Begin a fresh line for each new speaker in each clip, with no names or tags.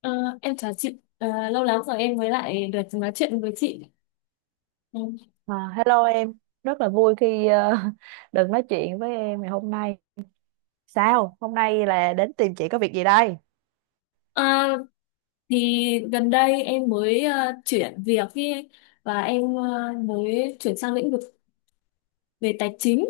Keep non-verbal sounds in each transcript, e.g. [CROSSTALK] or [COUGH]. Ờ, em chào chị. Ờ, Lâu lắm rồi em mới lại được nói chuyện với chị. Ừ.
À, hello em, rất là vui khi [LAUGHS] được nói chuyện với em ngày hôm nay. Sao? Hôm nay là đến tìm chị có việc gì đây?
Ờ, thì gần đây em mới chuyển việc ý, và em mới chuyển sang lĩnh vực về tài chính,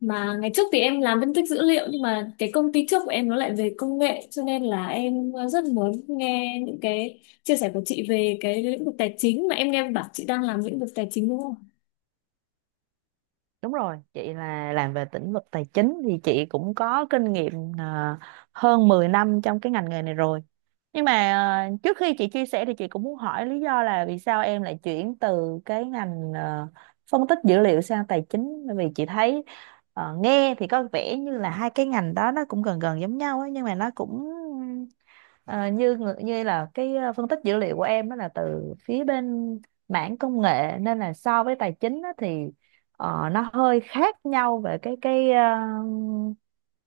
mà ngày trước thì em làm phân tích dữ liệu, nhưng mà cái công ty trước của em nó lại về công nghệ, cho nên là em rất muốn nghe những cái chia sẻ của chị về cái lĩnh vực tài chính, mà em nghe bảo chị đang làm lĩnh vực tài chính, đúng không?
Đúng rồi, chị là làm về lĩnh vực tài chính thì chị cũng có kinh nghiệm ờ, hơn 10 năm trong cái ngành nghề này rồi. Nhưng mà trước khi chị chia sẻ thì chị cũng muốn hỏi lý do là vì sao em lại chuyển từ cái ngành phân tích dữ liệu sang tài chính, bởi vì chị thấy nghe thì có vẻ như là hai cái ngành đó nó cũng gần gần giống nhau ấy, nhưng mà nó cũng như là cái phân tích dữ liệu của em đó là từ phía bên mảng công nghệ, nên là so với tài chính á thì nó hơi khác nhau về cái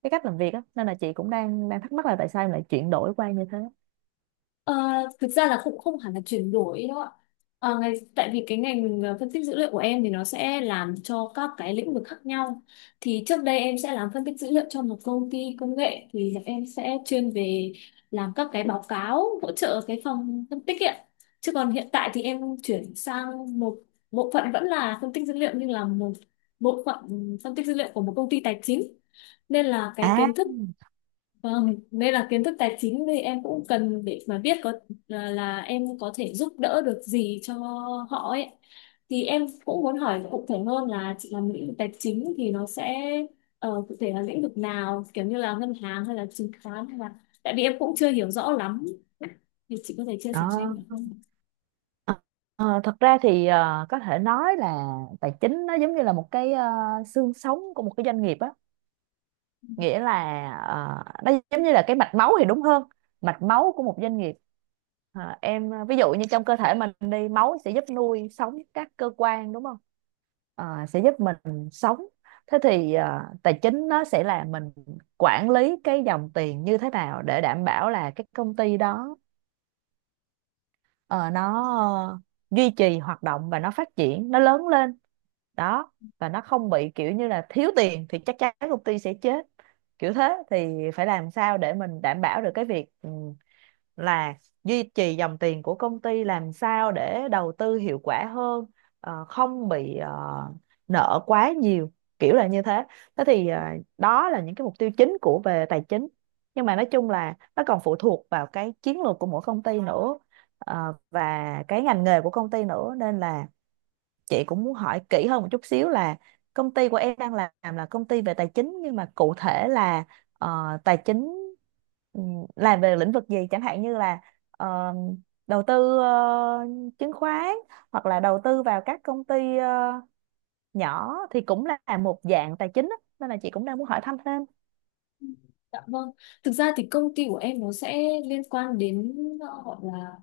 cái cách làm việc á, nên là chị cũng đang đang thắc mắc là tại sao em lại chuyển đổi qua như thế.
Ờ, Thực ra là cũng không hẳn là chuyển đổi đâu ạ. Tại vì cái ngành phân tích dữ liệu của em thì nó sẽ làm cho các cái lĩnh vực khác nhau. Thì trước đây em sẽ làm phân tích dữ liệu cho một công ty công nghệ, thì là em sẽ chuyên về làm các cái báo cáo hỗ trợ cái phòng phân tích ạ. Chứ còn hiện tại thì em chuyển sang một bộ phận vẫn là phân tích dữ liệu, nhưng là một bộ phận phân tích dữ liệu của một công ty tài chính. Nên là cái
À,
kiến thức. Vâng, đây là kiến thức tài chính thì em cũng cần để mà biết có là em có thể giúp đỡ được gì cho họ ấy. Thì em cũng muốn hỏi cụ thể hơn là chị làm lĩnh vực tài chính thì nó sẽ cụ thể là lĩnh vực nào, kiểu như là ngân hàng hay là chứng khoán hay là, tại vì em cũng chưa hiểu rõ lắm. Thì chị có thể chia sẻ cho
đó.
em được không?
Ờ, thật ra thì có thể nói là tài chính nó giống như là một cái xương sống của một cái doanh nghiệp á, nghĩa là nó giống như là cái mạch máu thì đúng hơn, mạch máu của một doanh nghiệp. Ờ, em ví dụ như trong cơ thể mình đi, máu sẽ giúp nuôi sống các cơ quan đúng không? Ờ, sẽ giúp mình sống. Thế thì tài chính nó sẽ là mình quản lý cái dòng tiền như thế nào để đảm bảo là cái công ty đó ờ, nó ờ, duy trì hoạt động và nó phát triển, nó lớn lên đó, và nó không bị kiểu như là thiếu tiền, thì chắc chắn công ty sẽ chết, kiểu thế. Thì phải làm sao để mình đảm bảo được cái việc là duy trì dòng tiền của công ty, làm sao để đầu tư hiệu quả hơn, không bị nợ quá nhiều, kiểu là như thế. Thế thì đó là những cái mục tiêu chính của về tài chính, nhưng mà nói chung là nó còn phụ thuộc vào cái chiến lược của mỗi công ty nữa, và cái ngành nghề của công ty nữa, nên là chị cũng muốn hỏi kỹ hơn một chút xíu là công ty của em đang làm là công ty về tài chính, nhưng mà cụ thể là tài chính ừm, làm về lĩnh vực gì, chẳng hạn như là ờ, đầu tư chứng khoán, hoặc là đầu tư vào các công ty nhỏ thì cũng là một dạng tài chính á. Nên là chị cũng đang muốn hỏi thăm thêm.
Dạ vâng. Thực ra thì công ty của em nó sẽ liên quan đến, gọi là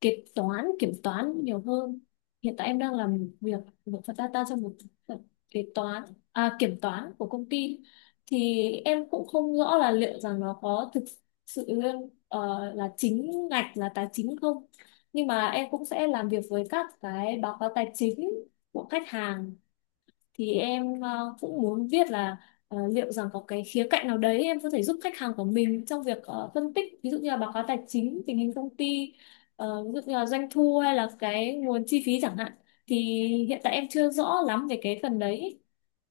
kế toán kiểm toán nhiều hơn. Hiện tại em đang làm việc một phần data cho một phần kế toán, à, kiểm toán của công ty, thì em cũng không rõ là liệu rằng nó có thực sự là chính ngạch là tài chính không, nhưng mà em cũng sẽ làm việc với các cái báo cáo tài chính của khách hàng. Thì em cũng muốn viết là, liệu rằng có cái khía cạnh nào đấy em có thể giúp khách hàng của mình trong việc phân tích, ví dụ như là báo cáo tài chính, tình hình công ty, ví dụ như là doanh thu hay là cái nguồn chi phí chẳng hạn. Thì hiện tại em chưa rõ lắm về cái phần đấy,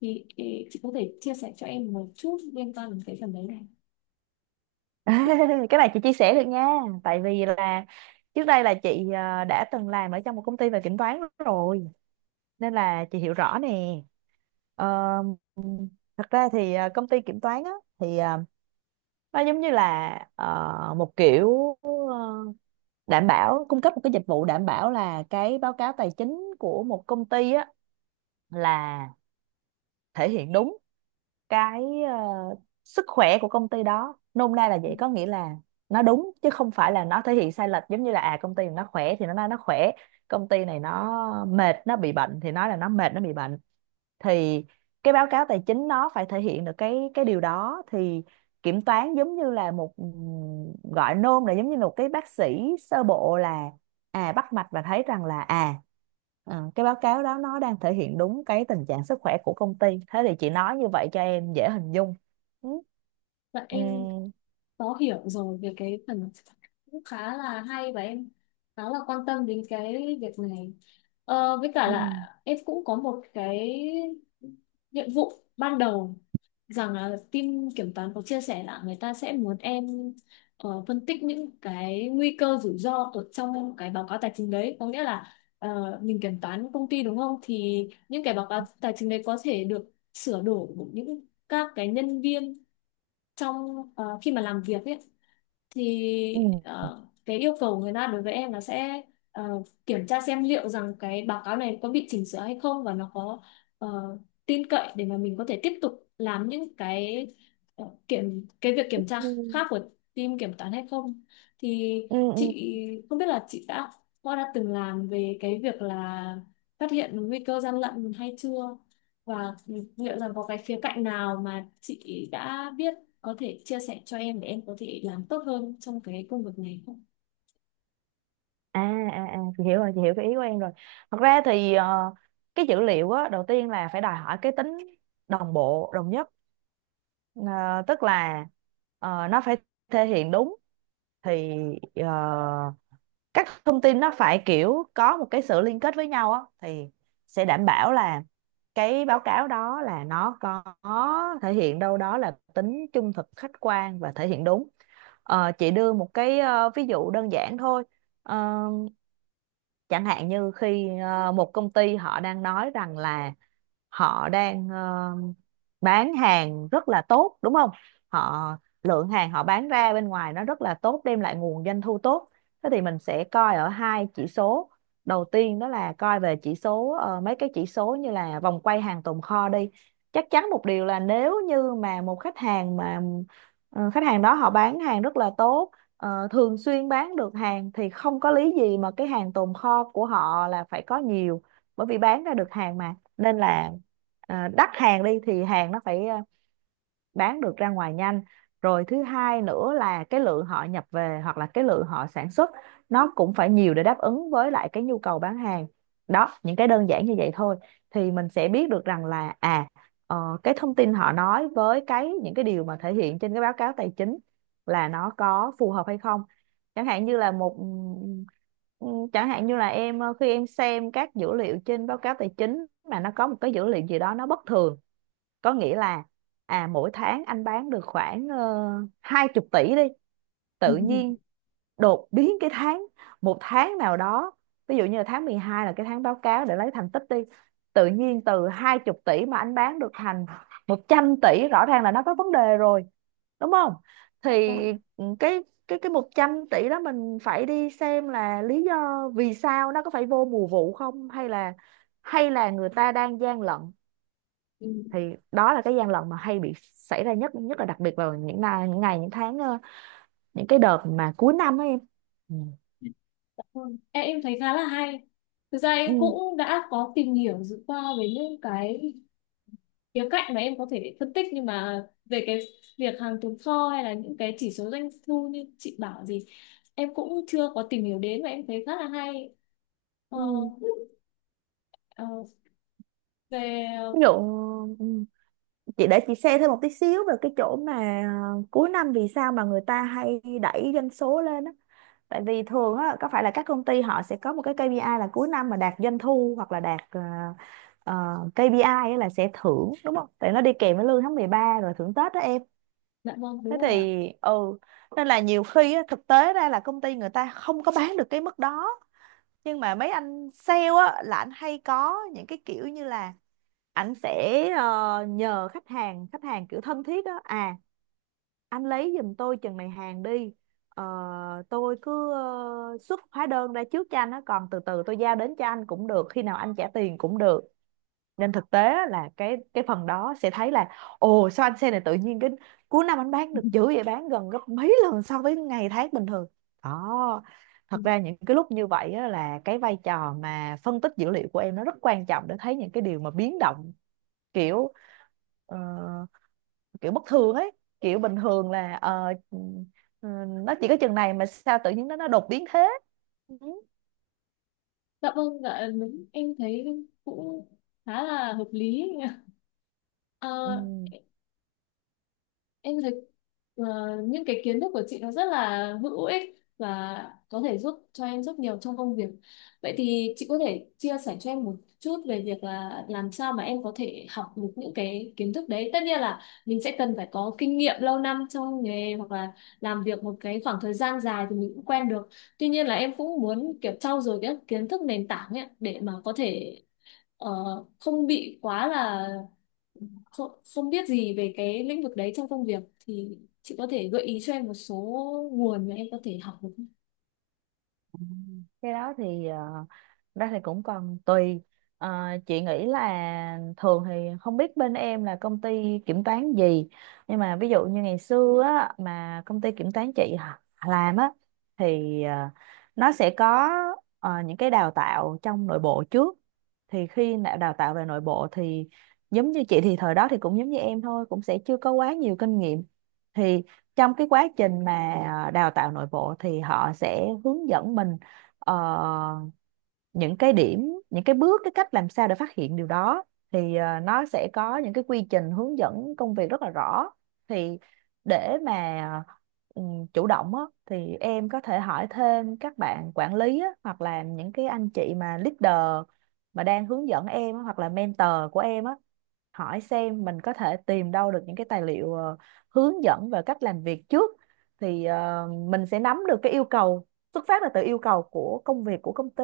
thì ý, chị có thể chia sẻ cho em một chút liên quan đến cái phần đấy này?
[LAUGHS] Cái này chị chia sẻ được nha, tại vì là trước đây là chị đã từng làm ở trong một công ty về kiểm toán rồi, nên là chị hiểu rõ nè. Ờ, thật ra thì công ty kiểm toán á, thì nó giống như là một kiểu đảm bảo, cung cấp một cái dịch vụ đảm bảo là cái báo cáo tài chính của một công ty á là thể hiện đúng cái sức khỏe của công ty đó, nôm na là vậy. Có nghĩa là nó đúng chứ không phải là nó thể hiện sai lệch, giống như là à, công ty nó khỏe thì nó nói nó khỏe, công ty này nó mệt nó bị bệnh thì nói là nó mệt nó bị bệnh. Thì cái báo cáo tài chính nó phải thể hiện được cái điều đó. Thì kiểm toán giống như là một, gọi nôm là giống như một cái bác sĩ sơ bộ, là à, bắt mạch và thấy rằng là à cái báo cáo đó nó đang thể hiện đúng cái tình trạng sức khỏe của công ty. Thế thì chị nói như vậy cho em dễ hình dung. Ừ.
Dạ em
Ừm.
có hiểu rồi về cái phần, cũng khá là hay và em khá là quan tâm đến cái việc này. Với cả
Ừ.
là em cũng có một cái nhiệm vụ ban đầu rằng là team kiểm toán có chia sẻ là người ta sẽ muốn em phân tích những cái nguy cơ rủi ro ở trong cái báo cáo tài chính đấy. Có nghĩa là mình kiểm toán công ty, đúng không, thì những cái báo cáo tài chính đấy có thể được sửa đổi bởi những các cái nhân viên trong khi mà làm việc ấy. Thì cái yêu cầu người ta đối với em là sẽ kiểm tra xem liệu rằng cái báo cáo này có bị chỉnh sửa hay không, và nó có ờ, tin cậy để mà mình có thể tiếp tục làm những cái ờ, kiểm cái việc
Ừ.
kiểm tra khác của team kiểm toán hay không. Thì
Ừ. Ừ.
chị không biết là chị đã từng làm về cái việc là phát hiện nguy cơ gian lận hay chưa, và liệu rằng có cái khía cạnh nào mà chị đã biết có thể chia sẻ cho em để em có thể làm tốt hơn trong cái công việc này không?
À à à, chị hiểu rồi, chị hiểu cái ý của em rồi. Thật ra thì cái dữ liệu á, đầu tiên là phải đòi hỏi cái tính đồng bộ, đồng nhất. Ờ, tức là nó phải thể hiện đúng, thì ờ, các thông tin nó phải kiểu có một cái sự liên kết với nhau á, thì sẽ đảm bảo là cái báo cáo đó là nó có thể hiện đâu đó là tính trung thực, khách quan và thể hiện đúng. Ờ, chị đưa một cái ví dụ đơn giản thôi. Ờ, chẳng hạn như khi một công ty họ đang nói rằng là họ đang bán hàng rất là tốt, đúng không? Họ, lượng hàng họ bán ra bên ngoài nó rất là tốt, đem lại nguồn doanh thu tốt. Thế thì mình sẽ coi ở hai chỉ số. Đầu tiên đó là coi về chỉ số, mấy cái chỉ số như là vòng quay hàng tồn kho đi. Chắc chắn một điều là nếu như mà một khách hàng mà khách hàng đó họ bán hàng rất là tốt, thường xuyên bán được hàng, thì không có lý gì mà cái hàng tồn kho của họ là phải có nhiều, bởi vì bán ra được hàng mà, nên là à, đắt hàng đi thì hàng nó phải à, bán được ra ngoài nhanh. Rồi thứ hai nữa là cái lượng họ nhập về hoặc là cái lượng họ sản xuất nó cũng phải nhiều để đáp ứng với lại cái nhu cầu bán hàng đó. Những cái đơn giản như vậy thôi thì mình sẽ biết được rằng là à cái thông tin họ nói với cái những cái điều mà thể hiện trên cái báo cáo tài chính là nó có phù hợp hay không. Chẳng hạn như là một, ừ, chẳng hạn như là em khi em xem các dữ liệu trên báo cáo tài chính mà nó có một cái dữ liệu gì đó nó bất thường, có nghĩa là à, mỗi tháng anh bán được khoảng 20 tỷ đi, tự nhiên
[LAUGHS]
đột biến cái tháng, một tháng nào đó, ví dụ như là tháng 12 là cái tháng báo cáo để lấy thành tích đi, tự nhiên từ 20 tỷ mà anh bán được thành 100 tỷ, rõ ràng là nó có vấn đề rồi, đúng không?
Ừ, ừ, ừ.
Thì
Vâng,
cái 100 tỷ đó mình phải đi xem là lý do vì sao, nó có phải vô mùa vụ không, hay là hay là người ta đang gian lận.
ừ,
Thì đó là cái gian lận mà hay bị xảy ra nhất, nhất là đặc biệt vào những ngày, những ngày, những tháng, những cái đợt mà cuối năm ấy em. Ừ.
dạ vâng. Em thấy khá là hay. Thực ra em
Ừ.
cũng đã có tìm hiểu dự qua về những cái khía cạnh mà em có thể phân tích, nhưng mà về cái việc hàng tồn kho hay là những cái chỉ số doanh thu như chị bảo gì, em cũng chưa có tìm hiểu đến và em thấy khá là hay. Ờ,
Ừ.
ờ,
Ví dụ,
về
ừ, chị để chị share thêm một tí xíu về cái chỗ mà cuối năm vì sao mà người ta hay đẩy doanh số lên á. Tại vì thường á, có phải là các công ty họ sẽ có một cái KPI là cuối năm mà đạt doanh thu hoặc là đạt ờ, KPI á là sẽ thưởng, đúng không? Tại nó đi kèm với lương tháng 13 rồi thưởng Tết đó em.
Dạ vâng, đúng
Thế
rồi ạ.
thì nên là nhiều khi á, thực tế ra là công ty người ta không có bán được cái mức đó, nhưng mà mấy anh sale á là anh hay có những cái kiểu như là ảnh sẽ nhờ khách hàng, khách hàng kiểu thân thiết á, à, anh lấy giùm tôi chừng này hàng đi. Ờ, tôi cứ xuất hóa đơn ra trước cho anh á, còn từ từ tôi giao đến cho anh cũng được, khi nào anh trả tiền cũng được. Nên thực tế á là cái phần đó sẽ thấy là, ồ, sao anh xe này tự nhiên cái cuối năm anh bán
[LAUGHS] Ừ,
được dữ vậy, bán gần gấp mấy lần so với ngày tháng bình thường. Đó,
ừ. Ừ.
thật ra những cái lúc như vậy á là cái vai trò mà phân tích dữ liệu của em nó rất quan trọng, để thấy những cái điều mà biến động kiểu ờ, kiểu bất thường ấy, kiểu bình thường là ừ, nó chỉ có chừng này mà sao tự nhiên nó đột biến thế. Ừ.
Dạ vâng, dạ đúng, em thấy cũng khá là hợp lý. [LAUGHS]
Ừ.
Ờ, em thấy ờ, những cái kiến thức của chị nó rất là hữu ích và có thể giúp cho em rất nhiều trong công việc. Vậy thì chị có thể chia sẻ cho em một chút về việc là làm sao mà em có thể học được những cái kiến thức đấy. Tất nhiên là mình sẽ cần phải có kinh nghiệm lâu năm trong nghề, hoặc là làm việc một cái khoảng thời gian dài thì mình cũng quen được. Tuy nhiên là em cũng muốn kiểu trau dồi cái kiến thức nền tảng ấy để mà có thể ờ, không bị quá là không biết gì về cái lĩnh vực đấy trong công việc. Thì chị có thể gợi ý cho em một số nguồn mà em có thể học được không?
Cái đó thì ra thì cũng còn tùy. Ờ, chị nghĩ là thường thì không biết bên em là công ty kiểm toán gì, nhưng mà ví dụ như ngày xưa á, mà công ty kiểm toán chị làm á, thì nó sẽ có những cái đào tạo trong nội bộ trước. Thì khi đã đào tạo về nội bộ thì giống như chị thì thời đó thì cũng giống như em thôi, cũng sẽ chưa có quá nhiều kinh nghiệm. Thì trong cái quá trình mà đào tạo nội bộ thì họ sẽ hướng dẫn mình ờ, những cái điểm, những cái bước, cái cách làm sao để phát hiện điều đó. Thì nó sẽ có những cái quy trình hướng dẫn công việc rất là rõ. Thì để mà chủ động á, thì em có thể hỏi thêm các bạn quản lý á, hoặc là những cái anh chị mà leader mà đang hướng dẫn em á, hoặc là mentor của em á, hỏi xem mình có thể tìm đâu được những cái tài liệu hướng dẫn về cách làm việc trước. Thì mình sẽ nắm được cái yêu cầu, xuất phát là từ yêu cầu của công việc của công ty.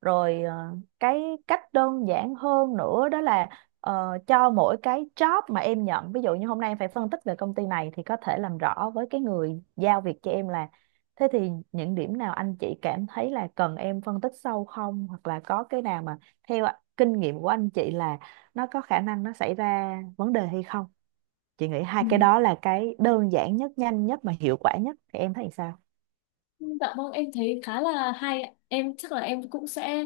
Rồi cái cách đơn giản hơn nữa đó là cho mỗi cái job mà em nhận, ví dụ như hôm nay em phải phân tích về công ty này, thì có thể làm rõ với cái người giao việc cho em là, thế thì những điểm nào anh chị cảm thấy là cần em phân tích sâu không, hoặc là có cái nào mà theo kinh nghiệm của anh chị là nó có khả năng nó xảy ra vấn đề hay không. Chị nghĩ hai
Ừ.
cái đó là cái đơn giản nhất, nhanh nhất mà hiệu quả nhất, thì em thấy sao?
Dạ vâng em thấy khá là hay ạ. Em chắc là em cũng sẽ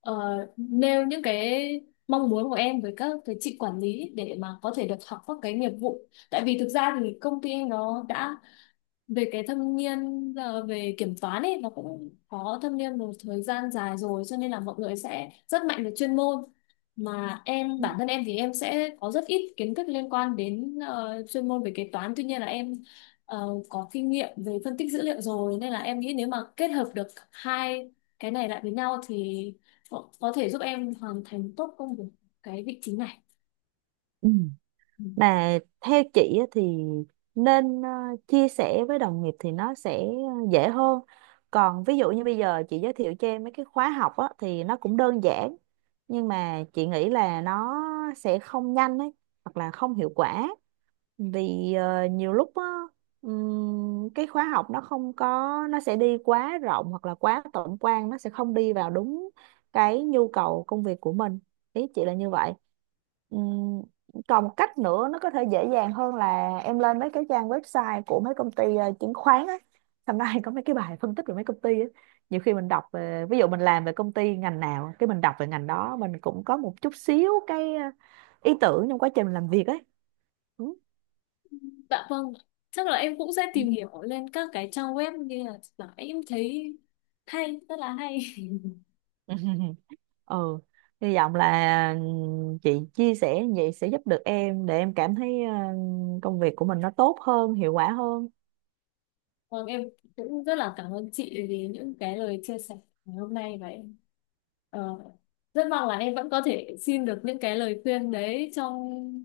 ờ, nêu những cái mong muốn của em với các cái chị quản lý để mà có thể được học các cái nghiệp vụ, tại vì thực ra thì công ty em nó đã về cái thâm niên, về kiểm toán ấy, nó cũng có thâm niên một thời gian dài rồi, cho nên là mọi người sẽ rất mạnh về chuyên môn. Mà em bản thân em thì em sẽ có rất ít kiến thức liên quan đến chuyên môn về kế toán, tuy nhiên là em có kinh nghiệm về phân tích dữ liệu rồi, nên là em nghĩ nếu mà kết hợp được hai cái này lại với nhau thì có thể giúp em hoàn thành tốt công việc cái vị trí này.
Ừ.
Ừ.
Mà theo chị á thì nên chia sẻ với đồng nghiệp thì nó sẽ dễ hơn. Còn ví dụ như bây giờ chị giới thiệu cho em mấy cái khóa học á thì nó cũng đơn giản, nhưng mà chị nghĩ là nó sẽ không nhanh ấy, hoặc là không hiệu quả. Vì nhiều lúc á, cái khóa học nó không có, nó sẽ đi quá rộng hoặc là quá tổng quan, nó sẽ không đi vào đúng cái nhu cầu công việc của mình. Ý chị là như vậy. Ừm, còn một cách nữa nó có thể dễ dàng hơn là em lên mấy cái trang website của mấy công ty chứng khoán á, hôm nay có mấy cái bài phân tích về mấy công ty á. Nhiều khi mình đọc về, ví dụ mình làm về công ty ngành nào cái mình đọc về ngành đó, mình cũng có một chút xíu cái ý tưởng trong quá trình mình làm việc ấy.
Dạ vâng, chắc là em cũng sẽ
Ừ.
tìm hiểu lên các cái trang web, như là em thấy hay, rất là hay. [LAUGHS]
[LAUGHS] Ừ, hy vọng là chị chia sẻ như vậy sẽ giúp được em, để em cảm thấy công việc của mình nó tốt hơn, hiệu quả hơn.
Vâng, em cũng rất là cảm ơn chị vì những cái lời chia sẻ ngày hôm nay, và em ờ, rất mong là em vẫn có thể xin được những cái lời khuyên đấy trong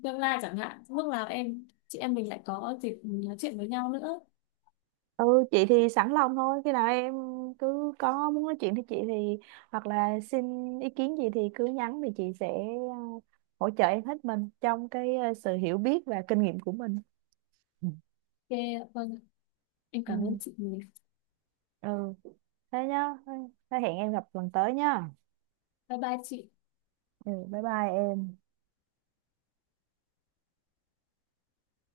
tương lai chẳng hạn. Lúc nào em chị em mình lại có dịp nói chuyện với nhau nữa.
Ừ, chị thì sẵn lòng thôi, khi nào em cứ có muốn nói chuyện với chị thì, hoặc là xin ý kiến gì thì cứ nhắn thì chị sẽ ờ, hỗ trợ em hết mình trong cái sự hiểu biết và kinh nghiệm của mình.
Ok, vâng, em cảm ơn
Ừ,
chị.
ừ. Thế nhá, thế hẹn em gặp lần tới nhá.
Bye bye chị.
Ừ, bye bye em.